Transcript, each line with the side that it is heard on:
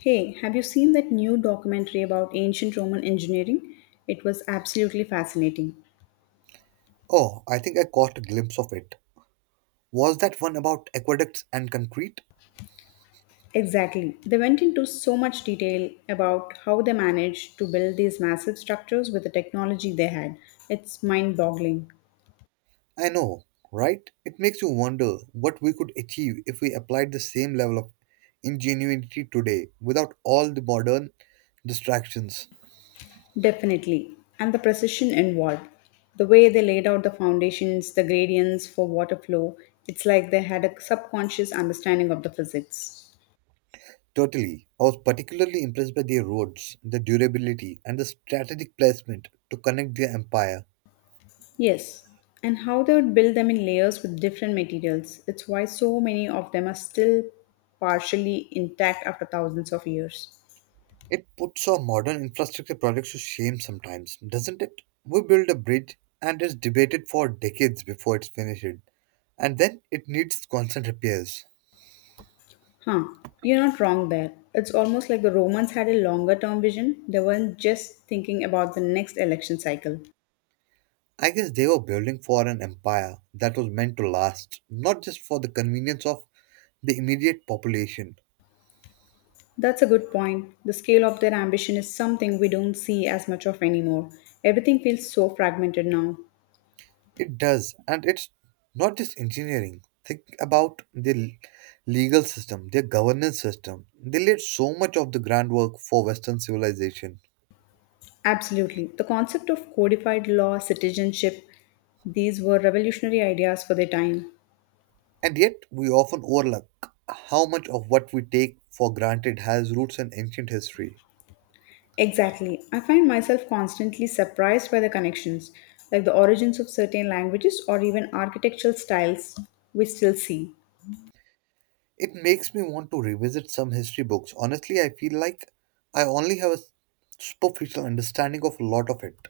left: Hey, have you seen that new documentary about ancient Roman engineering? It was absolutely fascinating.
right: Oh, I think I caught a glimpse of it. Was that one about aqueducts and concrete?
left: Exactly. They went into so much detail about how they managed to build these massive structures with the technology they had. It's mind boggling.
right: I know, right? It makes you wonder what we could achieve if we applied the same level of ingenuity today without all the modern distractions.
left: Definitely. And the precision involved. The way they laid out the foundations, the gradients for water flow, it's like they had a subconscious understanding of the physics.
right: Totally. I was particularly impressed by their roads, the durability, and the strategic placement to connect their empire.
left: Yes, and how they would build them in layers with different materials. It's why so many of them are still partially intact after thousands of years.
right: It puts our modern infrastructure projects to shame sometimes, doesn't it? We build a bridge and it's debated for decades before it's finished, and then it needs constant repairs.
left: Huh, you're not wrong there. It's almost like the Romans had a longer term vision, they weren't just thinking about the next election cycle.
right: I guess they were building for an empire that was meant to last, not just for the convenience of the immediate population.
left: That's a good point. The scale of their ambition is something we don't see as much of anymore. Everything feels so fragmented now.
right: It does, and it's not just engineering. Think about the legal system, their governance system. They laid so much of the groundwork for Western civilization.
left: Absolutely. The concept of codified law, citizenship, these were revolutionary ideas for their time.
right: And yet, we often overlook how much of what we take for granted has roots in ancient history.
left: Exactly. I find myself constantly surprised by the connections, like the origins of certain languages or even architectural styles we still see.
right: It makes me want to revisit some history books. Honestly, I feel like I only have a superficial understanding of a lot of it.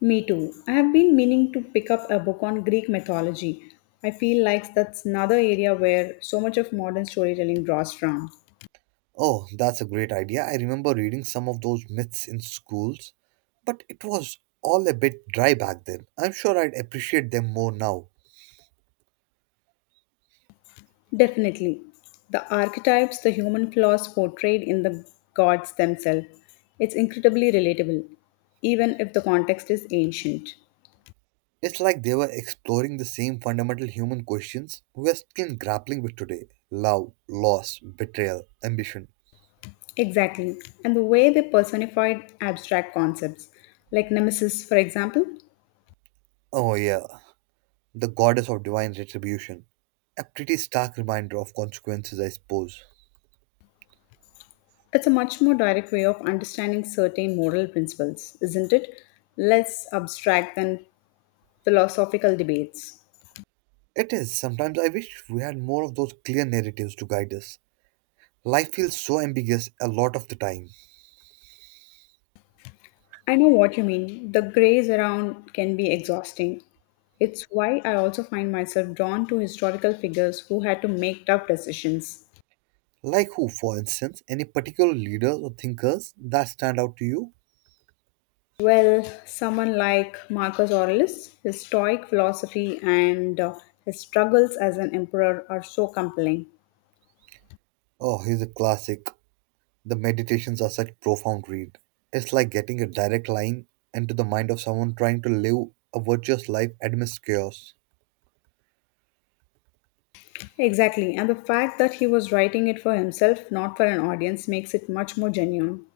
left: Me too. I have been meaning to pick up a book on Greek mythology. I feel like that's another area where so much of modern storytelling draws from.
right: Oh, that's a great idea. I remember reading some of those myths in schools, but it was all a bit dry back then. I'm sure I'd appreciate them more now.
left: Definitely. The archetypes the human flaws portrayed in the gods themselves. It's incredibly relatable, even if the context is ancient.
right: It's like they were exploring the same fundamental human questions we are still grappling with today: love, loss, betrayal, ambition.
left: Exactly. And the way they personified abstract concepts, like Nemesis, for example,
right: Oh, yeah, the goddess of divine retribution. A pretty stark reminder of consequences, I suppose.
left: it's a much more direct way of understanding certain moral principles, isn't it? Less abstract than philosophical debates.
right: It is. Sometimes I wish we had more of those clear narratives to guide us. Life feels so ambiguous a lot of the time.
left: I know what you mean. The grays around can be exhausting. It's why I also find myself drawn to historical figures who had to make tough decisions.
right: Like who, for instance? Any particular leaders or thinkers that stand out to you?
left: Well, someone like Marcus Aurelius, his Stoic philosophy and his struggles as an emperor are so compelling.
right: Oh, he's a classic. The meditations are such profound read. It's like getting a direct line into the mind of someone trying to live a virtuous life amidst chaos.
left: Exactly, and the fact that he was writing it for himself, not for an audience, makes it much more genuine.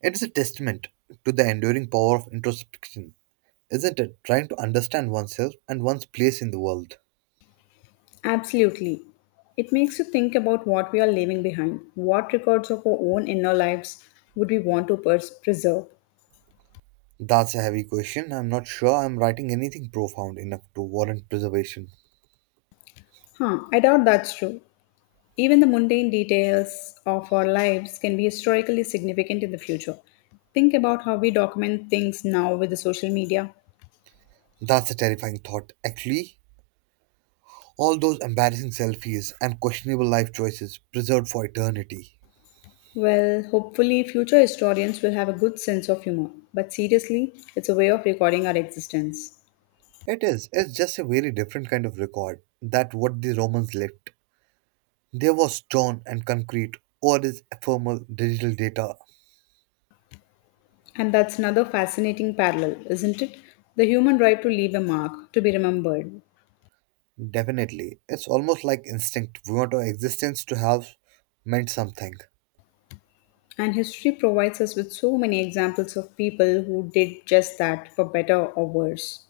right: It is a testament to the enduring power of introspection, isn't it? Trying to understand oneself and one's place in the world.
left: Absolutely. It makes you think about what we are leaving behind. What records of our own inner lives would we want to preserve?
right: That's a heavy question. I'm not sure I'm writing anything profound enough to warrant preservation.
left: Huh, I doubt that's true. Even the mundane details of our lives can be historically significant in the future. Think about how we document things now with the social media.
right: That's a terrifying thought, actually. All those embarrassing selfies and questionable life choices preserved for eternity.
left: Well, hopefully, future historians will have a good sense of humor, but seriously, it's a way of recording our existence.
right: It is. It's just a very different kind of record that what the Romans left. There was stone and concrete, or is ephemeral digital data.
left: And that's another fascinating parallel, isn't it? The human right to leave a mark, to be remembered.
right: Definitely. It's almost like instinct. We want our existence to have meant something.
left: And history provides us with so many examples of people who did just that, for better or worse.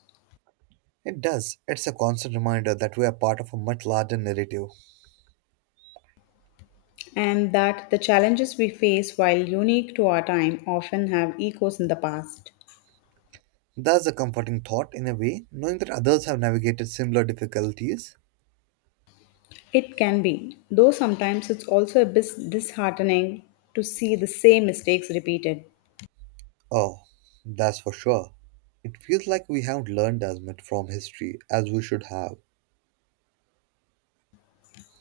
right: It does. It's a constant reminder that we are part of a much larger narrative.
left: And that the challenges we face, while unique to our time, often have echoes in the past.
right: That's a comforting thought in a way, knowing that others have navigated similar difficulties.
left: It can be, though sometimes it's also a bit disheartening to see the same mistakes repeated.
right: Oh, that's for sure. It feels like we haven't learned as much from history as we should have.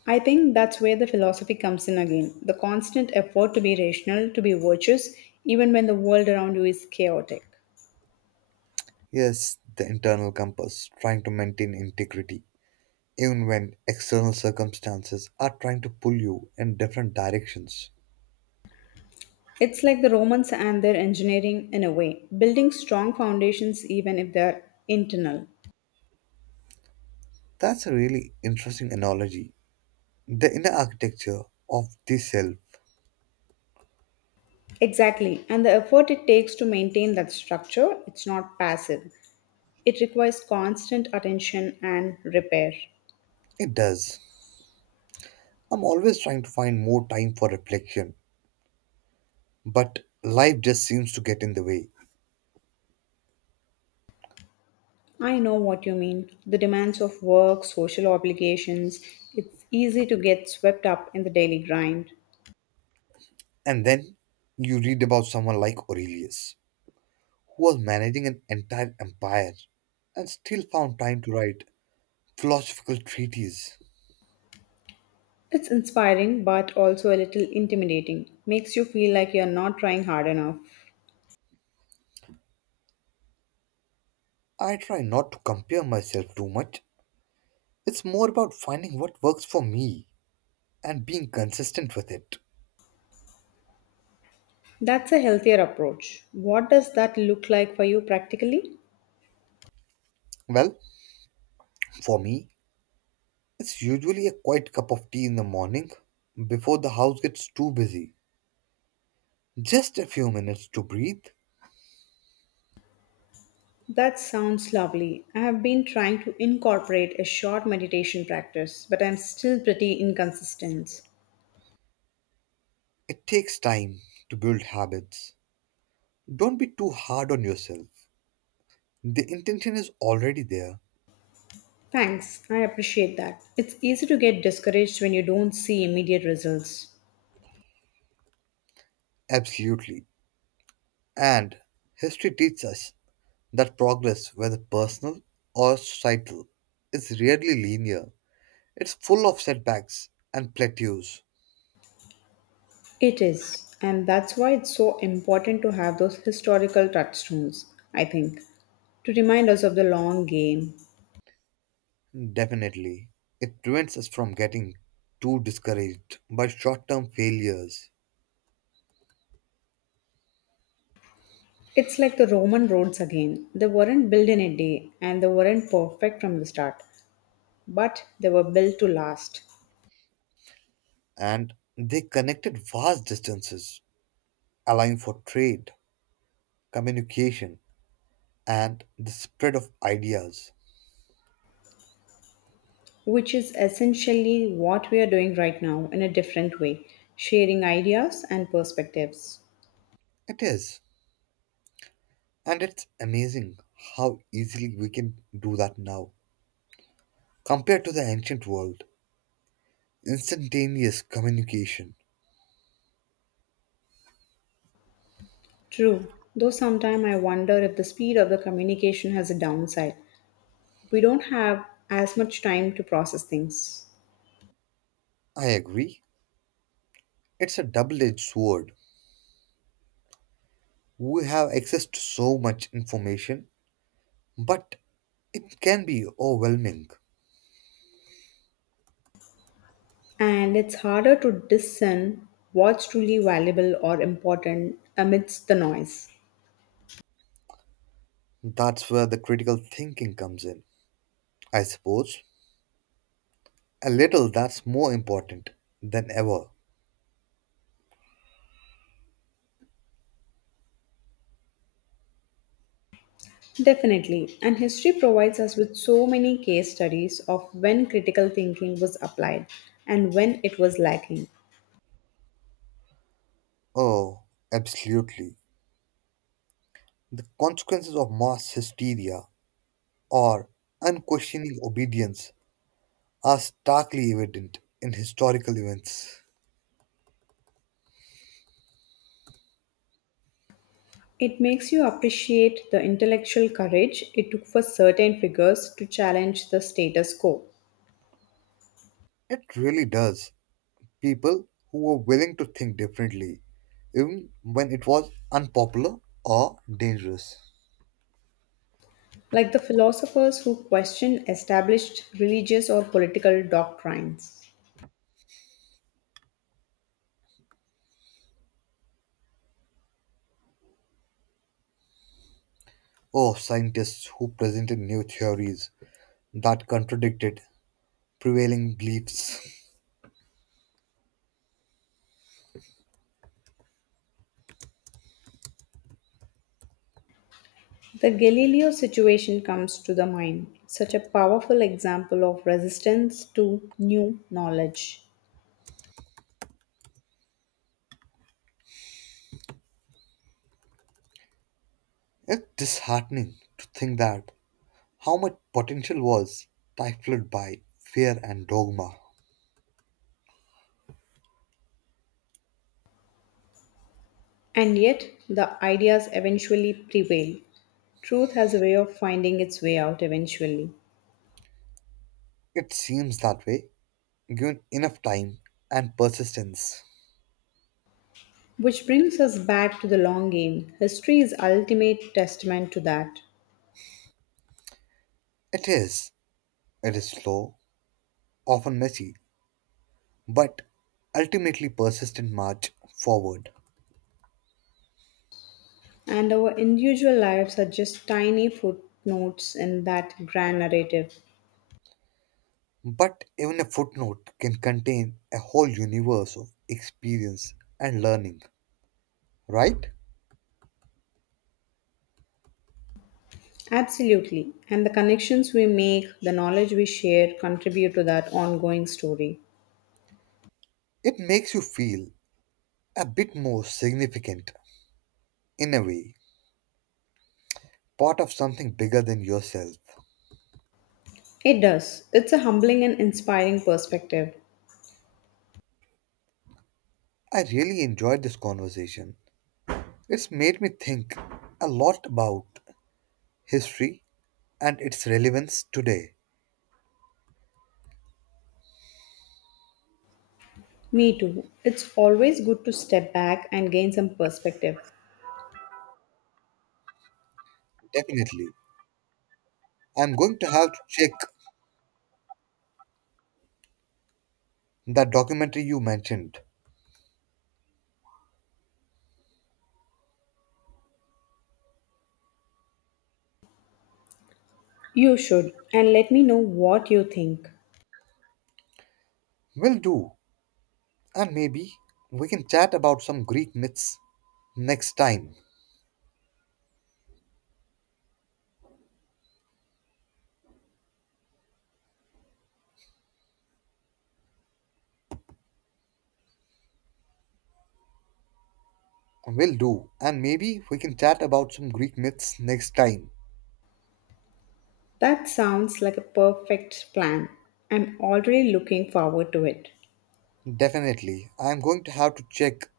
left: I think that's where the philosophy comes in again the constant effort to be rational, to be virtuous, even when the world around you is chaotic.
right: Yes, the internal compass, trying to maintain integrity, even when external circumstances are trying to pull you in different directions.
left: It's like the Romans and their engineering in a way, building strong foundations even if they're internal.
right: That's a really interesting analogy. The inner architecture of the self,
left: Exactly. And the effort it takes to maintain that structure, it's not passive. It requires constant attention and repair.
right: it does. I'm always trying to find more time for reflection, but life just seems to get in the way.
left: I know what you mean. The demands of work, social obligations, it's easy to get swept up in the daily grind.
right: And then you read about someone like Aurelius, who was managing an entire empire and still found time to write philosophical treatises.
left: It's inspiring but also a little intimidating. Makes you feel like you're not trying hard enough.
right: I try not to compare myself too much. It's more about finding what works for me and being consistent with it.
left: That's a healthier approach. What does that look like for you practically?
right: Well, for me, it's usually a quiet cup of tea in the morning before the house gets too busy. Just a few minutes to breathe.
left: That sounds lovely. I have been trying to incorporate a short meditation practice, but I'm still pretty inconsistent.
right: It takes time to build habits. Don't be too hard on yourself. The intention is already there.
left: Thanks, I appreciate that. It's easy to get discouraged when you don't see immediate results.
right: Absolutely. And history teaches us that progress, whether personal or societal, is rarely linear. It's full of setbacks and plateaus,
left: It is, and that's why it's so important to have those historical touchstones, I think, to remind us of the long game.
right: definitely. It prevents us from getting too discouraged by short term failures,
left: It's like the Roman roads again. They weren't built in a day, and they weren't perfect from the start, but they were built to last.
right: and they connected vast distances, allowing for trade, communication, and the spread of ideas.
left: Which is essentially what we are doing right now in a different way, sharing ideas and perspectives.
right: It is, and it's amazing how easily we can do that now compared to the ancient world. Instantaneous communication.
left: True, though sometimes I wonder if the speed of the communication has a downside. We don't have as much time to process things,
right: I agree, it's a double edged sword we have access to so much information, but it can be overwhelming.
left: and it's harder to discern what's truly valuable or important amidst the noise.
right: That's where the critical thinking comes in. I suppose a little that's more important than ever.
left: Definitely, and history provides us with so many case studies of when critical thinking was applied and when it was lacking.
right: Oh, absolutely. The consequences of mass hysteria or unquestioning obedience are starkly evident in historical events.
left: It makes you appreciate the intellectual courage it took for certain figures to challenge the status quo,
right: It really does. People who were willing to think differently, even when it was unpopular or dangerous.
left: like the philosophers who questioned established religious or political doctrines.
right: Or scientists who presented new theories that contradicted prevailing beliefs.
left: The Galileo situation comes to the mind, such a powerful example of resistance to new knowledge.
right: It's disheartening to think that how much potential was stifled by fear and dogma.
left: And yet, the ideas eventually prevail. Truth has a way of finding its way out eventually.
right: It seems that way, given enough time and persistence.
left: Which brings us back to the long game. History is ultimate testament to that.
right: It is. It is slow, often messy, but ultimately persistent march forward.
left: And our individual lives are just tiny footnotes in that grand narrative.
right: But even a footnote can contain a whole universe of experience and learning, right?
left: Absolutely. And the connections we make, the knowledge we share contribute to that ongoing story.
right: It makes you feel a bit more significant, in a way, part of something bigger than yourself.
left: It does. It's a humbling and inspiring perspective.
right: I really enjoyed this conversation. It's made me think a lot about history and its relevance today.
left: Me too. It's always good to step back and gain some perspective.
right: Definitely. I'm going to have to check that documentary you mentioned.
left: You should, and let me know what you think.
right: Will do. And maybe we can chat about some Greek myths next time. Will do. And maybe we can chat about some Greek myths next time.
left: That sounds like a perfect plan. I'm already looking forward to it.
right: Definitely. I'm going to have to check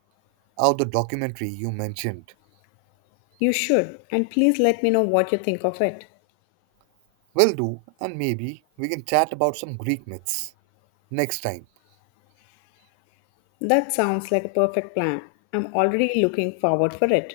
right: out the documentary you mentioned.
left: You should, and please let me know what you think of it.
right: Will do. And maybe we can chat about some Greek myths next time.
left: That sounds like a perfect plan. I'm already looking forward for it.